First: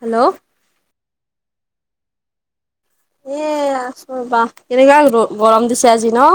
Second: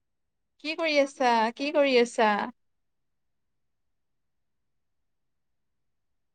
Hello. কি কৰি আছা? কি কৰি আছা? এ আছো ৰবা কেনেকুৱা গৰম দিছে আজি ন।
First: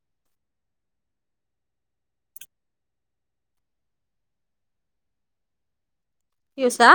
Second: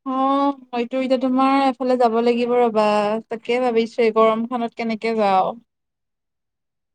[inaudible] হয়তো এতিয়া তোমাৰ এফালে যাব লাগিব ৰবা তাকে ভাবিছো এই গৰম খনত কেনেকে যাও। কি কৈছা?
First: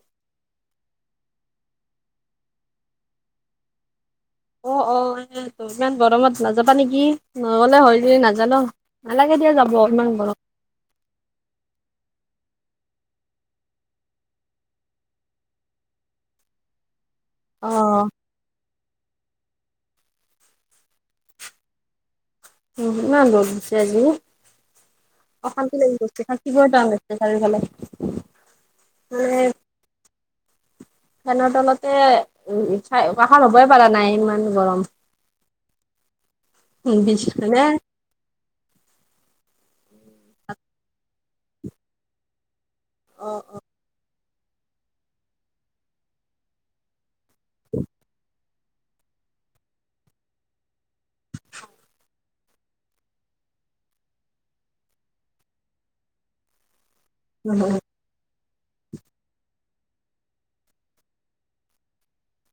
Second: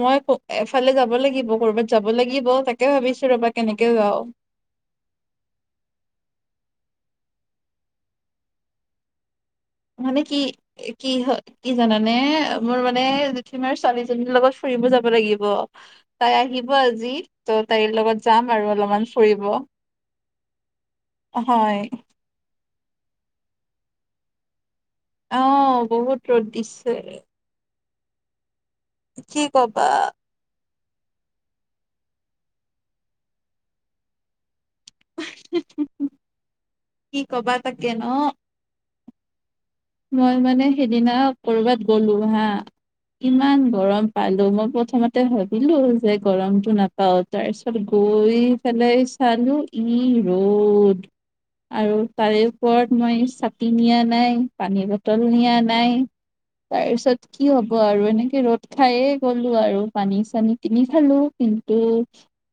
মই এফালে যাব লাগিব কৰ'বাত যাব লাগিব তাকে ভাবিছো ৰবা কেনেকে যাও। অ অ এ ত ইমান গৰমত নাযাবা নেকি। নগলে হয় যদি নাজালো নালাগে দিয়া যাব। ইমান মানে কি গৰম কি হয়? কি জানানে মোৰ মানে জুঠিমাৰ ছোৱালীজনীৰ লগত ফুৰিব যাব লাগিব। তাই আহিব আজি। ত' অ তাইৰ লগত যাম আৰু অলপমান ফুৰিব হয়। উ ইমান গৰম দিছে আজি। অশান্তি অ', লাগি বহুত গৈছে ৰ'দ থাকিব টান দিছে, লাগিছে চাৰিওফালে। মানে কি ক'বা? ফেনৰ তলতে, উম! চাই বাহাৰ হ'বই পাৰা নাই, ইমান গৰম। [unintelligible] উম! কি [unintelligible] [unintelligible] মই মানে, সেইদিনা ক'ৰবাত গ'লো হা, অ ইমান গৰম। পালোঁ। মই প্ৰথমতে ভাবিলোঁ! যে, গৰমটো নাপাওঁ। তাৰপিছত, গৈ পেলাই চালোঁ, কি ৰ'দ। আৰু তাৰে, ওপৰত মই, ছাতি নিয়া নাই, পানীৰ বটল নিয়া নাই। তাৰপিছত, কি অ হ'ব আৰু এনেকে, ৰ'দ খাইয়ে গ'লো আৰু পানী- চানী কিনি খালোঁ। কিন্তু,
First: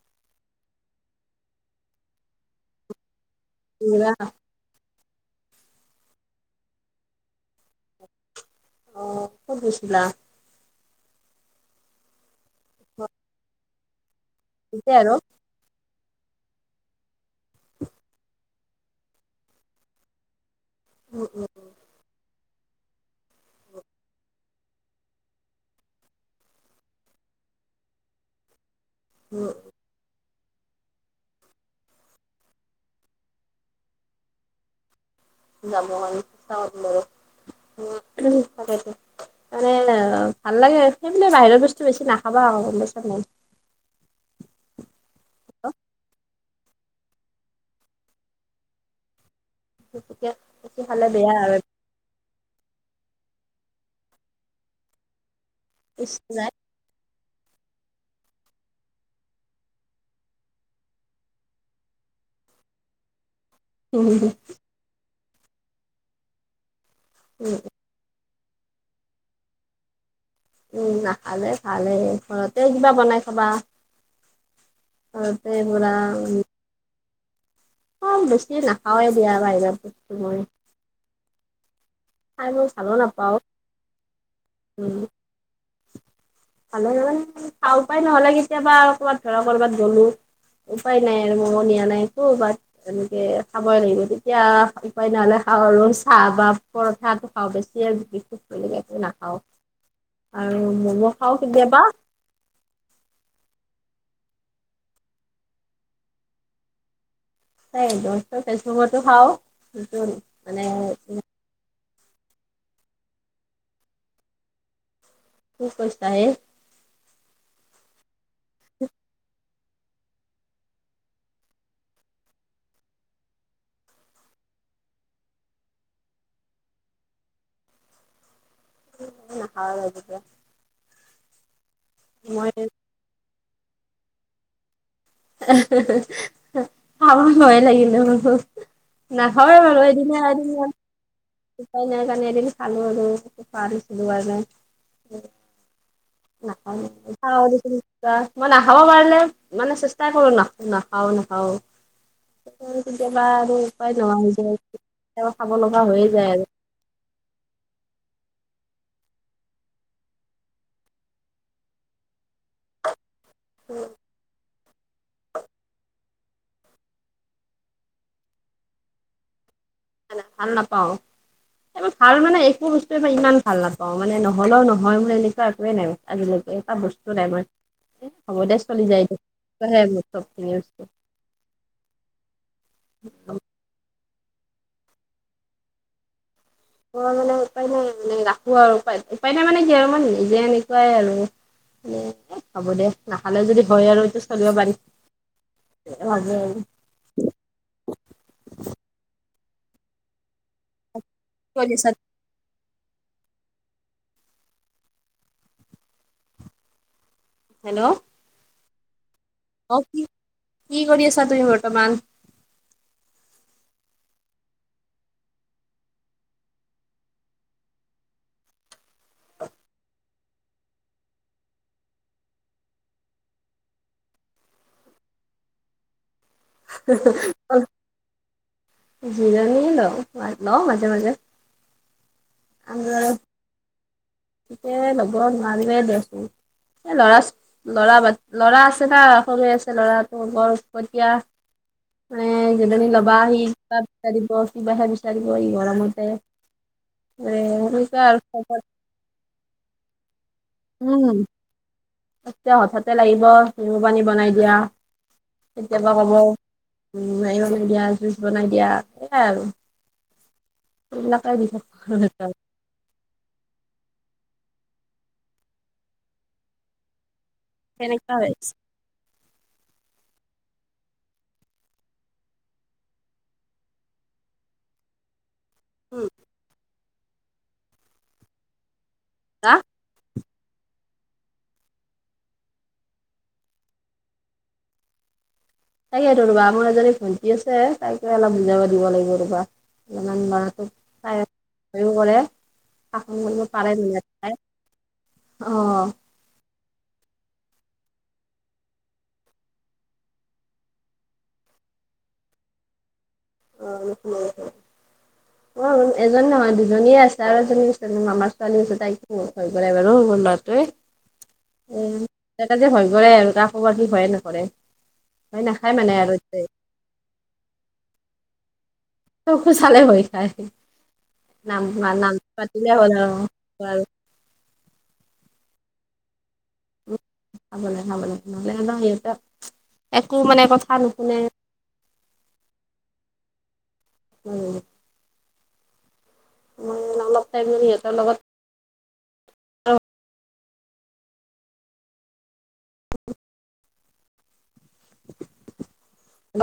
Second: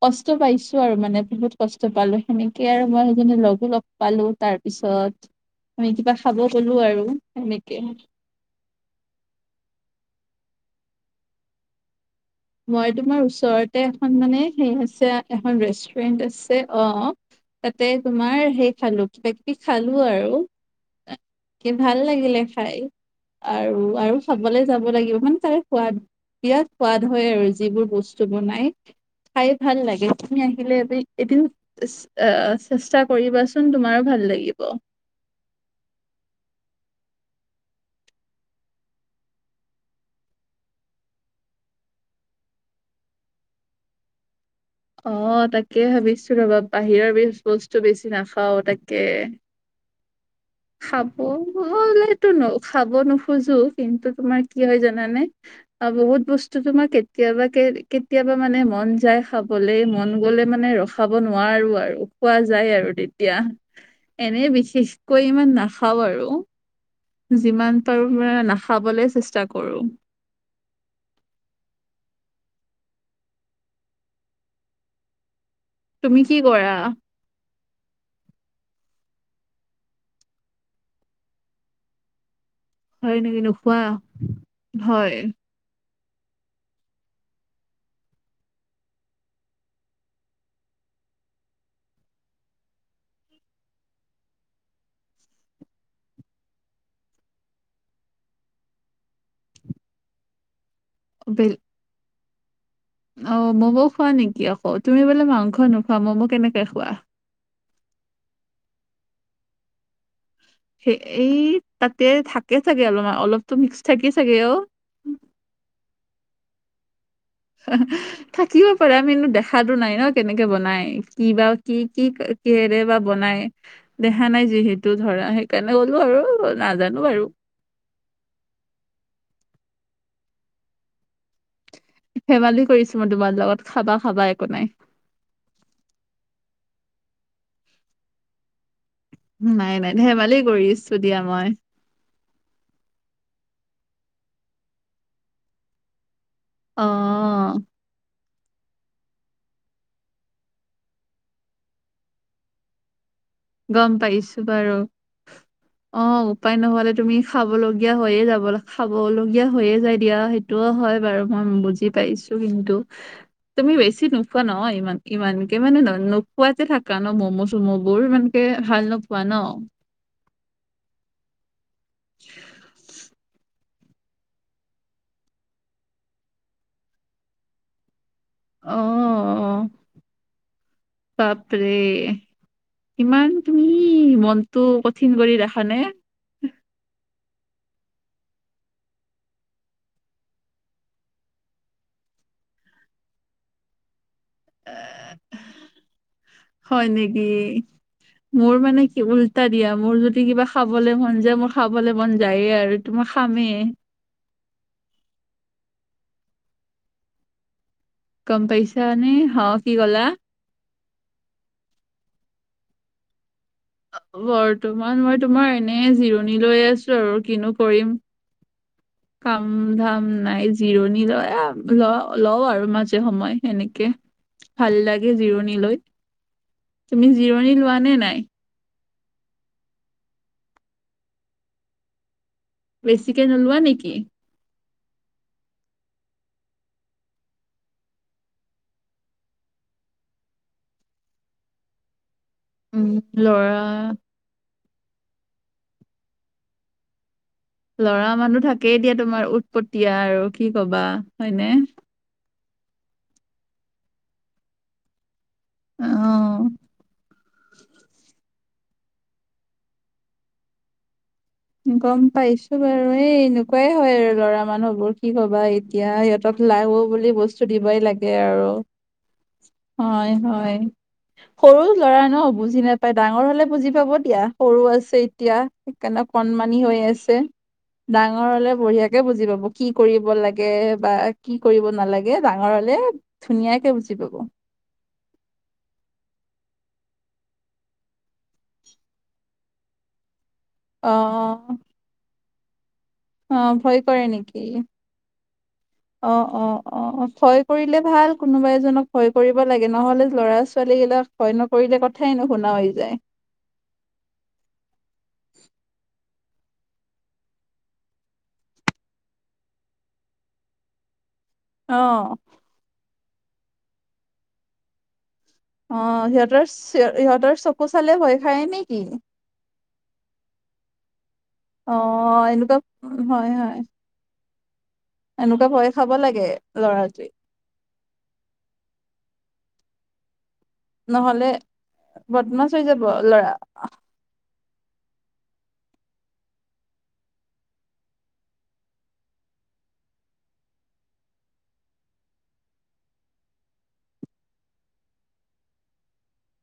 কষ্ট পাইছোঁ আৰু মানে, বহুত কষ্ট পালোঁ। সেনেকে আৰু মই সেইজনি লগ লগ পালোঁ। তাৰপিছত, আমি কিবা খাব গলোঁ আৰু সনেকে। অ'! ক'ত গৈছিলা? মই তোমাৰ, ওচৰতে এখন মানে, সেই এতিয়া আছে, আৰু এখন ৰেষ্টুৰেন্ট আছে। অ'! তাতে, তোমাৰ সেই খালোঁ, কিবা-কিবি খালোঁ আৰু। উম! উম! কি ভাল লাগিলে, খাই! আৰু আৰু খা খাবলৈ যাব লাগিব। মানে, তাৰ সোৱাদ বিৰাট, সোৱাদ হয় আৰু যিবোৰ বস্তু বনাই। খাই উম ভাল লাগে। তুমি আহিলে এদিন, এদিন আঁ চেষ্টা কৰিবাচোন? তোমাৰো ভাল লাগিব। [unintelligible] মানে, ভাল লাগে। সেইবুলিয়ে, বাহিৰৰ বস্তু বেছি নাখাবা আৰু? অ'! তাকে ভাবিছোঁ! ৰ'বা, বাহিৰৰ বে-বস্তু বেছি নাখাওঁ, তাকে। সেই, তেতিয়া। বেছি খালে খাব বেয়া আৰু হলেতো, ন' খাব নোখোজোঁ। কিন্তু, তোমাৰ কি হয়, জানানে? অ'! বহুত ইচ্ছা যায় বস্তু তোমাক, কে কেতিয়াবাকে, কেতিয়াবা মানে, মন যায় খাবলে! মন গ'লে মানে, ৰখাব নোৱাৰো আৰু। খোৱা যায় আৰু তেতিয়া। উম এনে, বিশেষকৈ ইমান নাখাওঁ আৰু। যিমান পাৰোঁ, তোমাৰ নাখাবলৈ চেষ্টা কৰোঁ। উম! নাখালে ভালে। ঘৰতে কিবা বনাই খাবা? ঘৰতে তুমি বনাম। কি কৰা অ'! বেছি নাখাওঁয়ে দিয়া, বাহিৰা বস্তু মই। আৰু হয় নেকি! নোখোৱা? উম হয়। [unintelligible] নহ'লে কেতিয়াবা, ক'ৰবাত ধৰা, কৰ'বাত গ'লোঁ। উপায় নাই আৰু! মইও নিয়া নাই একো। বাত এনেকে খাবই লাগিব। তেতিয়া, উপাই নহ'লে খাওঁ আৰু চাহ বা পৰঠাটো খাওঁ, বেছিয়ে [unintelligible] নাখাওঁ। আৰু ম'ম' খাওঁ বেল- কেতিয়াবা। অ'! ম'ম' খোৱা নেকি? আকৌ, তুমি বোলে মাংস নোখোৱা, ম'ম' কেনেকে খোৱা? [unintelligible] ভেজ ম'ম'তো খাওঁ। মানে কি এই, তাতে থাকে, চাগে অলপমান, অলপতো মিক্স থাকে চাগে, অ'! কি কৰিছা হে? [unintelligible] থাকিব পাৰে আমি। দেখা দেখাতো নাই ন'? কেনেকে বনাই, কিবা, কি কি কিহেৰে বা বনাই? দেখা নাই যিহেতু ধৰা। সেইকাৰণে, গ'লো আৰু নাজানোঁ বাৰু। [unintelligible] মই ধেমালি কৰিছোঁ, মই তোমাৰ লগত। খাবা-খাবা, একো নাই। [unintelligible] খাব ভয় লাগিলে মোৰ। নাই হোৱা [unintelligible] তু দিয়া মাই উপাই নাই কাৰণে এদিন খালো আৰু এইটো পাৰিছিলোঁ কাৰনে। অ নাখাওঁ [unintelligible] মই নাখাব পাৰিলে মানে চেষ্টা কৰো নাখ- নাখাওঁ ওঁ। কেতিয়াবা আৰু গম উপায় নহোৱা পাইছো যাই বাৰু কেতিয়াবা খাব লগা হয়ে। অ, উপায় নহ'লে তুমি খাবলগীয়া হৈয়ে যাব খাবলগীয়া হৈয়ে যায় দিয়া সেইটোও হয় বাৰু মই বুজি পাইছোঁ। তো কিন্তু [unintelligible] তুমি বেছি নোখোৱা নহয় ইমান- ইমানকে মানে ন- নোখোৱা কে থাকা ন' ম'ম'- চম' বোৰ মানে কে ভাল নোপোৱা ন? [unintelligible] ভাল নাপাওঁ এইবাৰ ভাল মানে একো বস্তুই ইমান ভাল নাপাওঁ। অ, মানে নহ'লও নহয় মোৰ এনেকুৱা একোৱেই নাই আজিলৈকে এটা বস্তু নাই মই এ হ'ব দে চলি যায় এইটো অ', [unintelligible] বাপৰে এ মই ইমান তুমি মনটো কঠিন কৰি ৰাখা নে? অ, মানে উপায় নাই মানে ৰাখো আৰু উপায় - উপায় নাই মানে কি আৰু মানে নিজে এনেকুৱাই আৰু। [unintelligible] এ হ'ব দে নাখালেও যদি হয় আৰু এইটো চলিব পাৰি এনেকে ভাবো আৰু। হয় নেকি? মোৰ মানে কি উল্টা দিয়া মোৰ যদি কিবা খাবলে মন যায় কি মোৰ কৰি আছা খাবলে মন যায়ে আৰু। তো মই খামে। হেল্ল', গম পইচা নে হ, কি কলা? কি কৰি আছা তুমি বৰ্তমান? বৰ্তমান মই তোমাৰ এনে জিৰণি লৈ আছোঁ আৰু কিনো কৰিম। কাম ধাম নাই যে জিৰণি লয় এ লওঁ - লওঁ আৰু মাজে সময়ে সেনেকে। ভাল লাগে জিৰণি লৈ। তুমি জিৰণি [unintelligible] লোৱা নে নাই জিৰণি লওঁ- লওঁ মাজে -মাজে। বেছিকে নোলোৱা নেকি? ইটিয়াই ল'ব নোৱাৰিমে দেচোন এ ল'ৰা ল'ৰা বাদ ল'ৰা আছে না সৰুয়ে আছে ল'ৰাটো বৰ উৎপতীয়া। মানে জিৰণি উম ল'বা আহি লৰা উৎপাত এটা দিব। কিবাহে বিচাৰিব এই গৰমতে মানে সেনেকুৱা ল'ৰা আৰু মানুহ খবৰ থাকেই দিয়া তোমাৰ উৎপটীয়া আৰু কি কবা উম হয়নে? এতিয়া হঠাতে লাগিব নেমু পানী বনাই দিয়া অ কেতিয়াবা ক'ব উম, [unintelligible] জুচ বনাই দিয়া সেয়াই আৰু। এইবিলাকে দি থাক গম পাইছ ত'বাৰু এই এনেকুৱাই হয় আৰু ল'ৰা মানুহবোৰ কি কবা এতিয়া সিহঁতক লাগব বুলি বস্তু স্তু দিবই সেনেকুৱা লাগে হৈ আছে আৰু হয় -হয়। সৰু ল'ৰা ন' বুজি নেপাই ডাঙৰ হলে বুজি পাব দিয়া সৰু আছে এতিয়া। সেইকাৰণে উম কণমানি হৈ আছে ডাঙৰ হ'লে বঢ়িয়াকে বুজি পাব হা কি কৰিব লাগে বা কি কৰিব নালাগে ডাঙৰ হ'লে ধুনীয়াকে বুজি পাব। তাকেইতো ৰবা আমাৰ এজনী ভণ্টি আছে তাইকে অলপ বুজাব দিব লাগিব ৰ'বা অলপমান ল'ৰাটোক তাই অ', অ', ভয়ো কৰে শাসন কৰিব পাৰে ভয় কৰে ধুনিয়াকে নেকি অহ। অ', অ', অ', ভয় কৰিলে ভাল কোনোবা এজনক ভয় কৰিব লাগে নহ'লে ল'ৰা- ছোৱালীগিলাক ভয় নকৰিলে কথাই নুশুনা হৈ যায়। [unintelligible] এজনী নহয় দুজনীয়ে আছে আৰু এজনী আছে মামা ছোৱালী আছে তাইক হৈ পৰে বাৰু মোৰ ল'ৰাটোৱে। [unintelligible] অ, তাকে যে ভয় কৰেৰে আৰু কাকো বাকি ভয়ে নকৰে ভ নাখায় অ মানে আৰু সিহঁতৰ সিহঁতৰ চকু চালে ভয় খায় নেকি। চকু চালে ভয় খায় নাম অ নাম এনেকুৱা মাতিলে হ'ল আৰু হয় হয় আৰু এনেকুৱা ভয় খাব লাগে ল'ৰাটোৱে। খাব লাগে খাব লাগে নহলে ন সিহত একো মানে কথা। নুশুনে নহলে বদমাছ হৈ যাব ল'ৰা। হৈ যাব। মই অলপ টাইম সিহঁতৰ লগত।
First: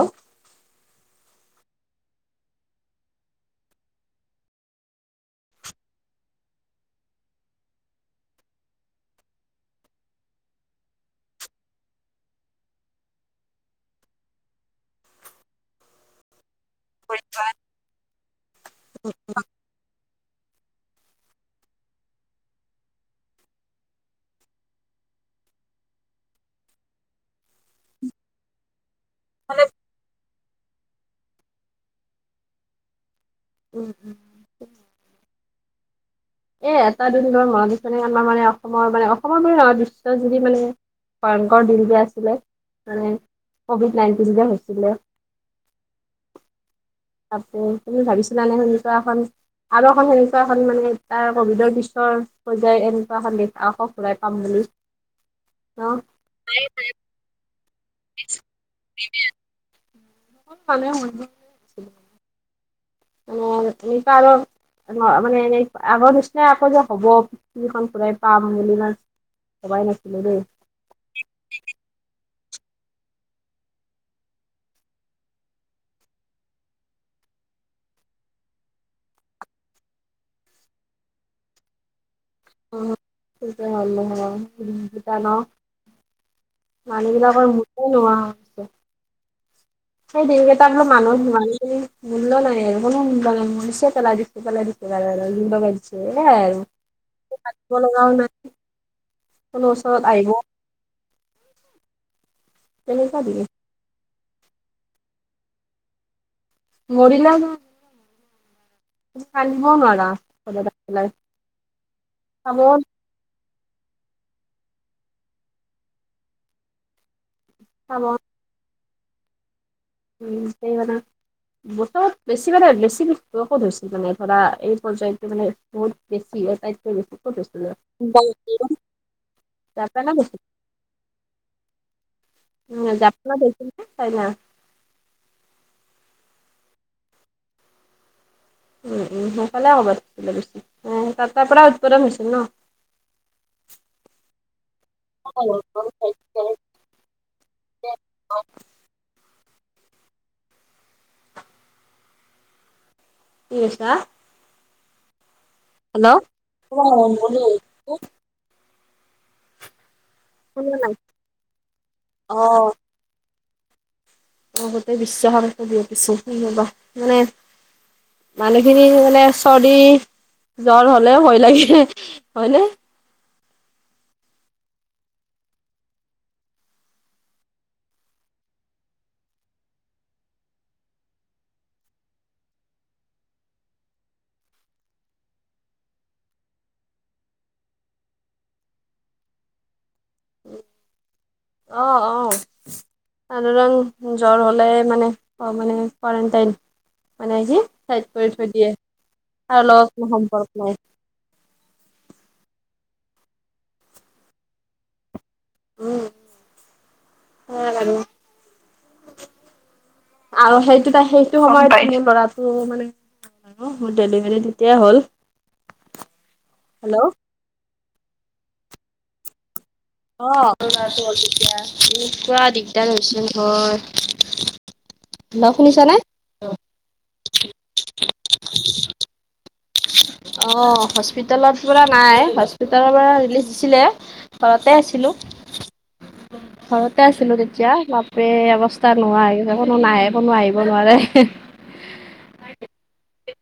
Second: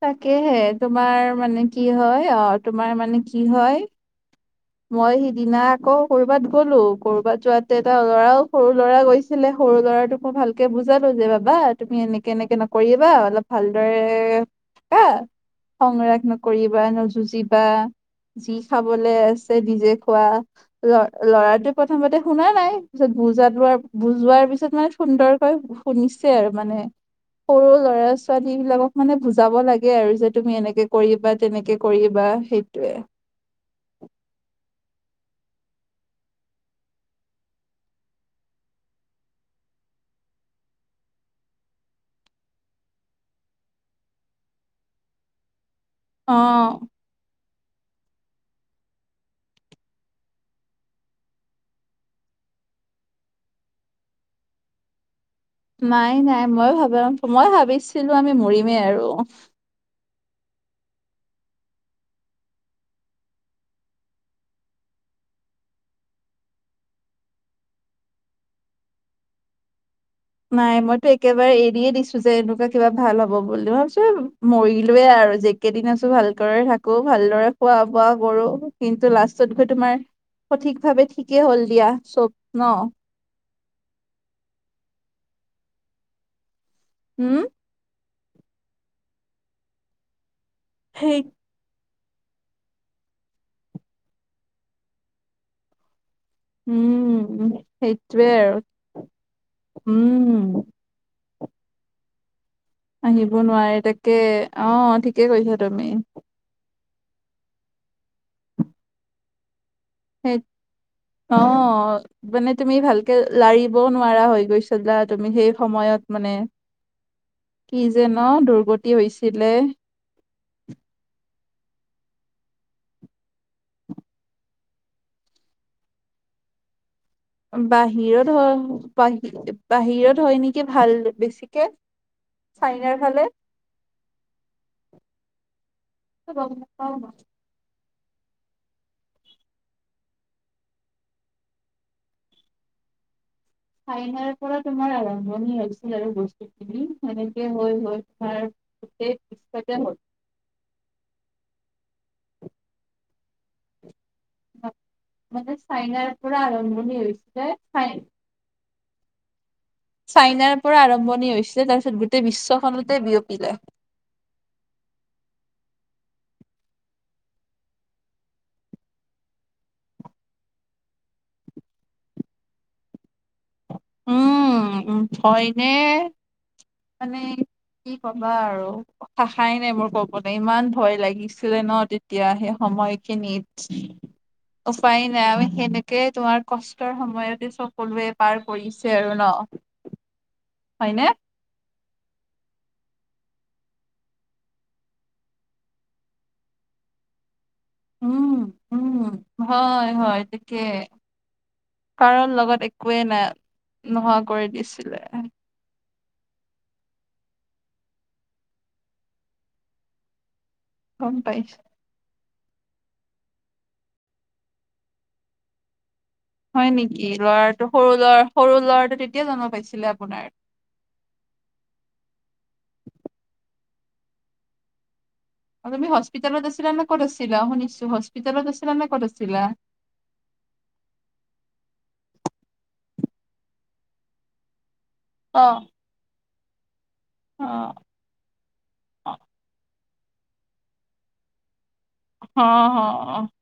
তাকেহে তোমাৰ মানে কি হয় অ তোমাৰ মানে কি হয়। মই সিদিনা আকৌ কৰবাত গ'লো কৰবাত যোৱাতে এটা ল'ৰাও সৰু ল'ৰা গৈছি লে সৰু ল'ৰাটোক মই ভালকে বুজালো যে বাবা তুমি এনেকে এনেকে নকৰিয়াবা অলপ ভালদৰে। কা খং ৰাগ নকৰিবা নযুঁজিবা যি খাবলৈ আছে। নিজে খোৱা। ল ল'ৰাটোৱে প্ৰথমতে শুনা নাই পিছত বুজাত লোৱাৰ বুজোৱাৰ পিছত মানে সুন্দৰকৈ। শুনিছে আৰু মানে সৰু ল'ৰা ছোৱালী বিলাকক। মানে বুজাব লাগে আৰু যে তুমি এনেকে কৰিবা তেনেকে কৰিবা সেইটোয়ে। উম উম, এ এটা দুদিনৰ মৰম চেনেহৰ মানে অসমৰ মানে অসমৰ মানে নহয় বিশ্ব জুৰি মানে। ভয়ংকৰ দিনকে আছিলে মানে কভিড নাইনটিন যে হৈছিলে। [inaudible] অ, তাতে তুমি ভাবিছিলা নে সেনেকা এখন আৰু এখন সেনেকুৱা এখন মানে। তাৰ কভিডৰ পিছৰ পৰ্যায় এনেকুৱা এখন দেশ আকৌ ঘুৰাই পাম বুলি নাই নাই ময় ভাবা মই ভাবিছিলো আমি মৰিমেই আৰু। চব ফালে হৈ গ'ল [unintelligible] মানে এনেই আগৰ নিচিনা আকৌ যে হ'ব পৃথিৱীখন ঘুৰাই পাম বুলি না ভবাই নাছিলো দেই। নাই মইতো একেবাৰে এৰিয়ে দিছো যে এনেকুৱা কিবা ভাল হব বুলি ভাবিছো মৰিলোৱয়ে আৰু যে কেইদিন আছো ভালক থাকো ভালদৰে খোৱা বোৱা কৰো কিন্তু লাষ্টত গৈ তোমাৰ। সঠিক ভাৱে ঠিকেই হ'ল দিয়া চব। অ ন সেইটো হ'ল ন ৰুম কেইটা ন [unintelligible] মানুহ উম বিলাকৰ মোকো নোৱাও। সেই দিনকেইটা বোলো মানুহ সেই মানুহ বুলি। মূল্য নাই আৰু কোনো বাগান মৰিছে পেলাই দিছে পেলাই দিছে জাগায় জাগায় জুই লগাই দিছে। [unintelligible] এ আৰু মো উম হাগব লগাও সেইটোৱে নাই। আৰু কোনো ওচৰত আহিব। উম তেনেকুৱা আহিব দিন নোৱাৰে তাকে অ ঠিকে কৈছা তুমি। মাৰিলেও নাই। তুমি কিন্দিব নোৱাৰা। সেইত ঘৰত আহি পেলাই অ মানে চাব তুমি ভাল। কে লাৰিবও নোৱাৰা হৈ গৈছিলা তুমি সেই সময়ত মানে। কি চাব যে ন দুৰ্গতি হৈছিলে। উম নিজেই বনাঙ [unintelligible] বছৰত বেছি মানে বেছিযোক ধৰিছিল মানে ধৰা এই পৰ্যায়টো মানে। বহুত বেছি আটাইটকৈ বেছি। ক'ত হৈছিলে বাহিৰত হয় বাহি জাপানত বাহিৰত হয় হৈছিলে নেকি ভাল বেছিকে। উ চাইনাৰ ফালে জাপান লৈছিলোঁ হে কাৰিলা। [unintelligible] উম উম সোনকালে হ'ব লাগিছিল উম তাৰ পৰা উৎপাদন হৈছিল ন। চাইনাৰ পৰা তোমাৰ আৰম্ভণি হৈছিল আৰু কি বস্তুখিনি। সেনেকে হৈ হৈ তোমাৰ গোটেই পিছতে হল। নিছা। মা মানে চাইনাৰ পৰা আৰম্ভণি হৈছে চাইন। চাইনাৰ শুনা পৰা নাই আৰম্ভণি হৈছিলে তাৰপিছত গোটেই অ', বিশ্বখনতে বিয়পিলে। অ গোটেই বিশ্বখনতে বিয়পিছে কি হবা মানে। মানুহখিনি মানে চৰ্দি জ্বৰ হলেও ভয় লাগে হয় নে। উম উম হয় নে, মানে। কি কবা আৰু। ভাষাই নাই মোৰ ক'বলে ইমান ভয় লাগিছিলে ন তেতিয়া সেই সময়খিনিত। [inaudible] উপায় নাই আমি সেনেকে তোমাৰ কষ্টৰ সময়তে চপ কৰোৱে পাৰ। কৰিছে আৰু ন। হয়নে। অঁ অঁ। আনোৰণ জ্বৰ হলে মানে ক মানে কোৱাৰেণ্টাইন। মানে সি ছাইড কৰি উম, থৈ দিয়ে উম, আৰু হয়, লগত কোনো হয় তাকে সম্পৰ্ক নাই। কাৰণ লগত একোৱেই নাই নোহোৱা কৰি দিছিলে। উম হয় বাৰু। আৰু সেইটো ত গম সেইটো পাইছো সময়তে ল'ৰাটো মানে। মোৰ ডেলিভাৰী তেতিয়াই হ'ল। হয় হেল্ল' নেকি ল'ৰাটো সৰু ল'ৰা সৰু ল'ৰাটো তেতিয়া জন্ম পাইছিলে আপুনি। অ অৰুণাচল তেতিয়া এনেকুৱা দিগদাৰ হৈছিলে নহয়। হেল্ল' অ তুমি শুনিছানে? হস্পিটেলত আছিলা না ক'ত আছিলা শুনিছোঁ হস্পিটেলত আছিলা না ক'ত আছিলা। অ হস্পিটেলত পৰা নাই হস্পিতালৰ পৰা ৰিলিজ দিছিলে। ঘৰতে আছিলোঁ। অঁ। ঘৰতে আছিলো তেতিয়া মাপ। ৰে অৱস্থা অ', নোহোৱা হৈছে কোনো নাহে কোনো আহিব নোৱাৰে। অ'হ, অ'হ, অ'হ।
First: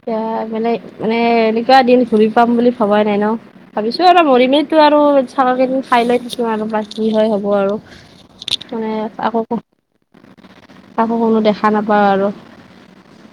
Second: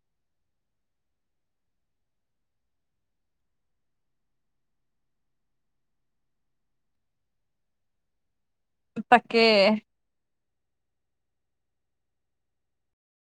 এতিয়া মানে মানে এনেকুৱা দিন ঘূৰি পাম বুলি ভবাই নাই ন। ভাবিছো আৰু মৰিমেই আৰু চাল খিনি খাই লৈ থাকিম আৰু বা কি হয় হ'ব আৰু। মানে আকৌ তাকে কাকো কোনো দেখা নাপাওঁ আৰু।